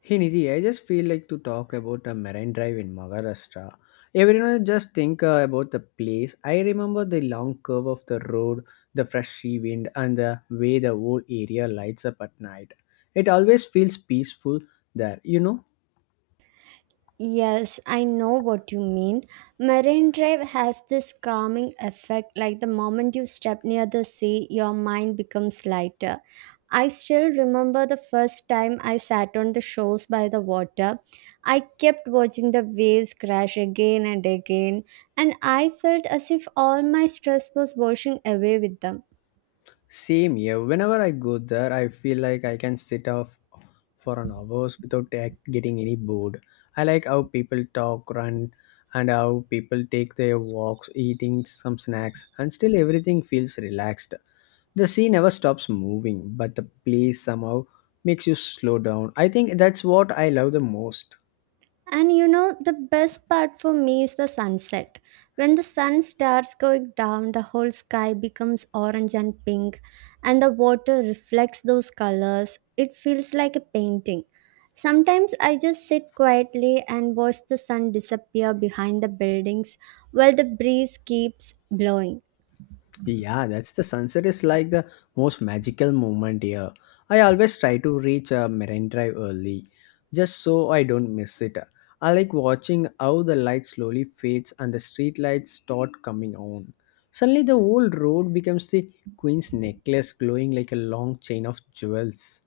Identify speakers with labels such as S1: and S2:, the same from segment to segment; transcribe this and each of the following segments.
S1: Hey Nidhi, I just feel like to talk about a marine drive in Maharashtra. Everyone just think about the place. I remember the long curve of the road, the fresh sea wind, and the way the whole area lights up at night. It always feels peaceful there, you know.
S2: Yes, I know what you mean. Marine Drive has this calming effect, like the moment you step near the sea, your mind becomes lighter. I still remember the first time I sat on the shores by the water. I kept watching the waves crash again and again, and I felt as if all my stress was washing away with them.
S1: Same here. Whenever I go there, I feel like I can sit off for an hours without getting any bored. I like how people talk, run, and how people take their walks, eating some snacks, and still everything feels relaxed. The sea never stops moving, but the place somehow makes you slow down. I think that's what I love the most.
S2: And you know, the best part for me is the sunset. When the sun starts going down, the whole sky becomes orange and pink, and the water reflects those colors. It feels like a painting. Sometimes I just sit quietly and watch the sun disappear behind the buildings while the breeze keeps blowing.
S1: Yeah, that's the sunset is like the most magical moment here. I always try to reach Marine Drive early, just so I don't miss it. I like watching how the light slowly fades and the street lights start coming on. Suddenly, the whole road becomes the Queen's necklace glowing like a long chain of jewels.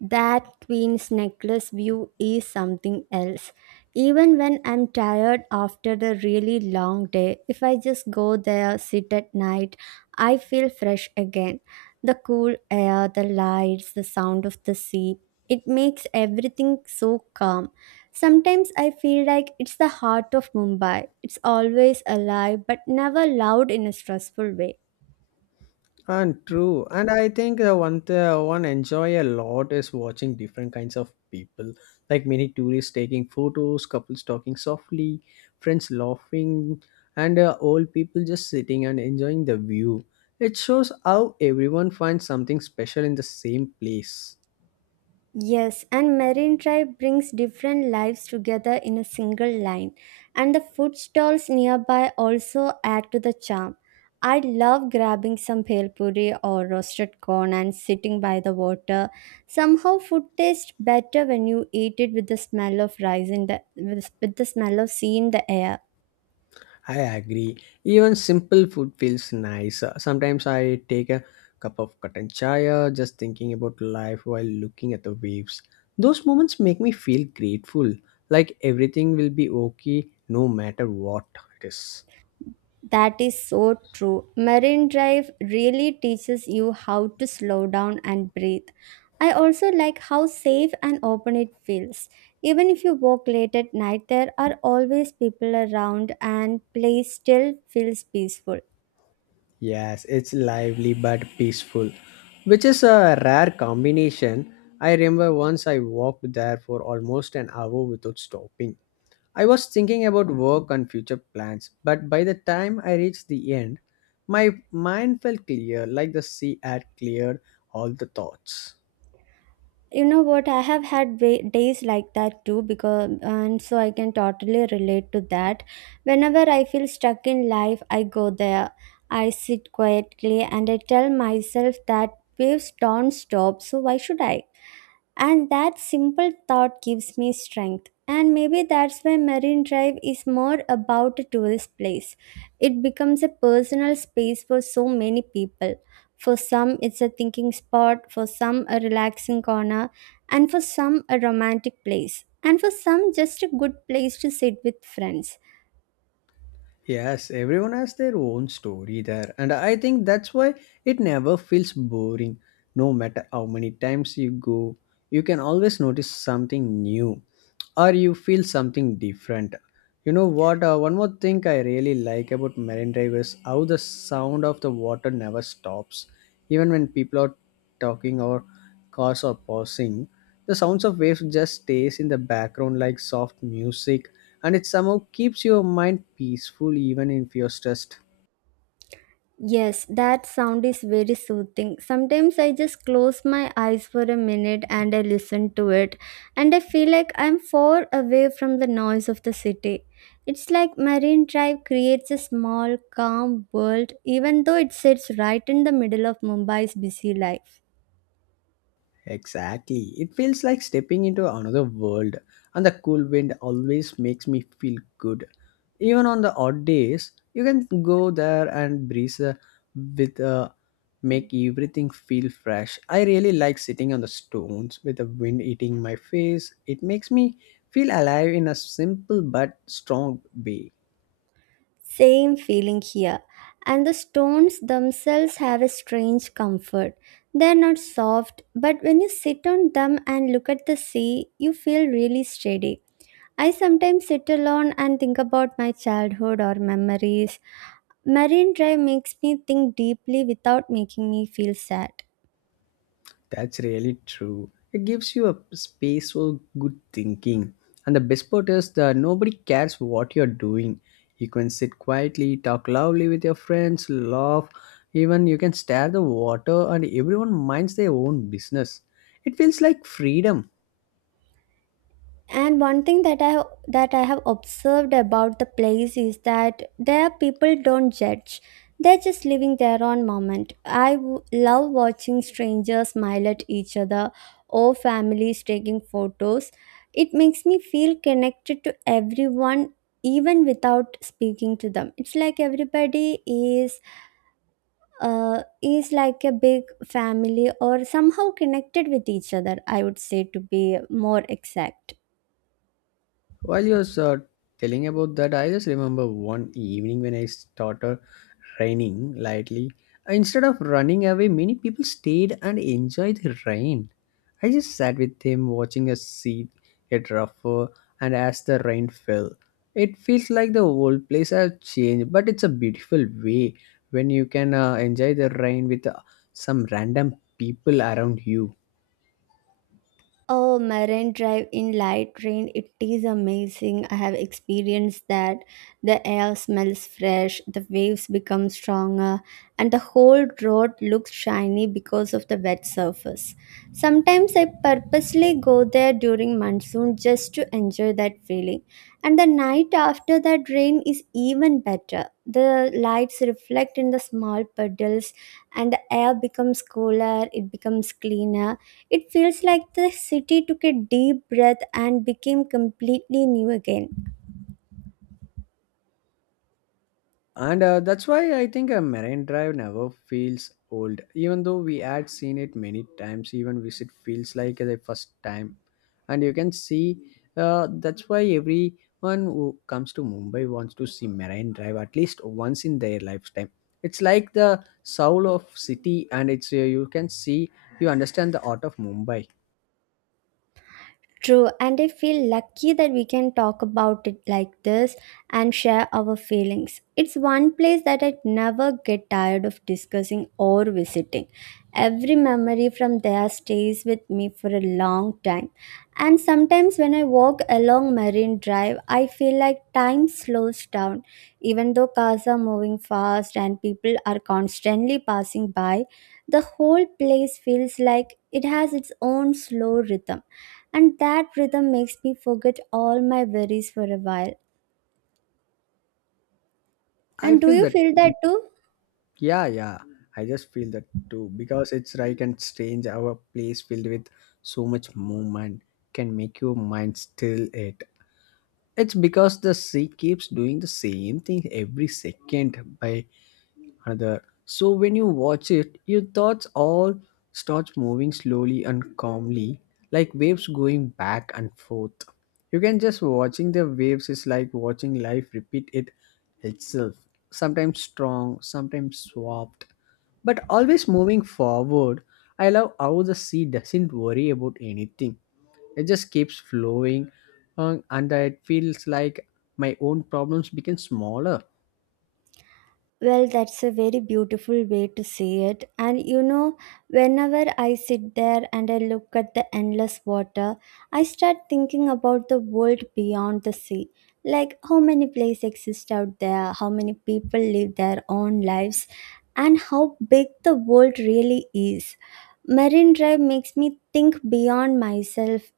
S2: That queen's necklace view is something else. Even when I'm tired after the really long day, if I just go there, sit at night, I feel fresh again. The cool air, the lights, the sound of the sea, it makes everything so calm. Sometimes I feel like it's the heart of Mumbai. It's always alive but never loud in a stressful way.
S1: And true, and I think one enjoy a lot is watching different kinds of people, like many tourists taking photos, couples talking softly, friends laughing, and old people just sitting and enjoying the view. It shows how everyone finds something special in the same place.
S2: Yes, and Marine Drive brings different lives together in a single line, and the food stalls nearby also add to the charm. I love grabbing some bhel puri or roasted corn and sitting by the water. Somehow, food tastes better when you eat it with the smell of rice with the smell of sea in the air.
S1: I agree. Even simple food feels nice. Sometimes I take a cup of cotton chai, just thinking about life while looking at the waves. Those moments make me feel grateful, like everything will be okay no matter what it is.
S2: That is so true. Marine Drive really teaches you how to slow down and breathe. I also like how safe and open it feels. Even if you walk late at night, there are always people around, and place still feels peaceful.
S1: Yes, it's lively but peaceful, which is a rare combination. I remember once I walked there for almost an hour without stopping. I was thinking about work and future plans, but by the time I reached the end, my mind felt clear, like the sea had cleared all the thoughts.
S2: You know what, I days like that too, because and so I can totally relate to that. Whenever I feel stuck in life, I go there, I sit quietly, and I tell myself that waves don't stop, so why should I? And that simple thought gives me strength. And maybe that's why Marine Drive is more about a tourist place. It becomes a personal space for so many people. For some, it's a thinking spot, for some, a relaxing corner, and for some, a romantic place, and for some, just a good place to sit with friends.
S1: Yes, everyone has their own story there, and I think that's why it never feels boring, no matter how many times you go. You can always notice something new or you feel something different. You know what, one more thing I really like about marine drive is how the sound of the water never stops, even when people are talking or cars are pausing. The sounds of waves just stays in the background like soft music, and it somehow keeps your mind peaceful even if you're stressed.
S2: Yes, that sound is very soothing. Sometimes I just close my eyes for a minute and I listen to it, and I feel like I'm far away from the noise of the city. It's like Marine Drive creates a small, calm world, even though it sits right in the middle of Mumbai's busy life.
S1: Exactly. It feels like stepping into another world, and the cool wind always makes me feel good. Even on the odd days, you can go there and breeze with make everything feel fresh. I really like sitting on the stones with the wind eating my face. It makes me feel alive in a simple but strong way.
S2: Same feeling here. And the stones themselves have a strange comfort. They're not soft, but when you sit on them and look at the sea, you feel really steady. I sometimes sit alone and think about my childhood or memories. Marine Drive makes me think deeply without making me feel sad.
S1: That's really true. It gives you a space for good thinking. And the best part is that nobody cares what you're doing. You can sit quietly, talk loudly with your friends, laugh, even you can stare the water and everyone minds their own business. It feels like freedom.
S2: And one thing that I have observed about the place is that there people don't judge, they're just living their own moment. I love watching strangers smile at each other, or families taking photos. It makes me feel connected to everyone, even without speaking to them. It's like everybody is like a big family, or somehow connected with each other, I would say, to be more exact.
S1: While you was telling about that, I just remember one evening when I started raining lightly. Instead of running away, many people stayed and enjoyed the rain. I just sat with them watching a sea get rougher and as the rain fell. It feels like the whole place has changed, but it's a beautiful way when you can enjoy the rain with some random people around you.
S2: Oh, Marine Drive in light rain, it is amazing. I have experienced that. The air smells fresh, the waves become stronger, and the whole road looks shiny because of the wet surface. Sometimes I purposely go there during monsoon just to enjoy that feeling. And the night after that rain is even better. The lights reflect in the small puddles, and the air becomes cooler, it becomes cleaner. It feels like the city took a deep breath and became completely new again.
S1: And that's why I think a marine drive never feels old. Even though we had seen it many times, even visit feels like the first time. And you can see that's why everyone who comes to Mumbai wants to see marine drive at least once in their lifetime. It's like the soul of city, and it's you can see you understand the art of Mumbai.
S2: True, and I feel lucky that we can talk about it like this and share our feelings. It's one place that I'd never get tired of discussing or visiting. Every memory from there stays with me for a long time. And sometimes when I walk along Marine Drive, I feel like time slows down. Even though cars are moving fast and people are constantly passing by, the whole place feels like it has its own slow rhythm, and that rhythm makes me forget all my worries for a while.
S1: I
S2: And do
S1: feel
S2: you
S1: that.
S2: feel that too?
S1: Yeah, yeah. I just feel that too because it's like and strange how a place filled with so much movement can make your mind still it. It's because the sea keeps doing the same thing every second by other. So when you watch it, your thoughts all starts moving slowly and calmly, like waves going back and forth. You can just watching the waves is like watching life repeat it itself. Sometimes strong, sometimes swapped, but always moving forward. I love how the sea doesn't worry about anything. It just keeps flowing, and it feels like my own problems become smaller.
S2: Well, that's a very beautiful way to say it. And you know, whenever I sit there and I look at the endless water, I start thinking about the world beyond the sea. Like how many places exist out there, how many people live their own lives, and how big the world really is. Marine Drive makes me think beyond myself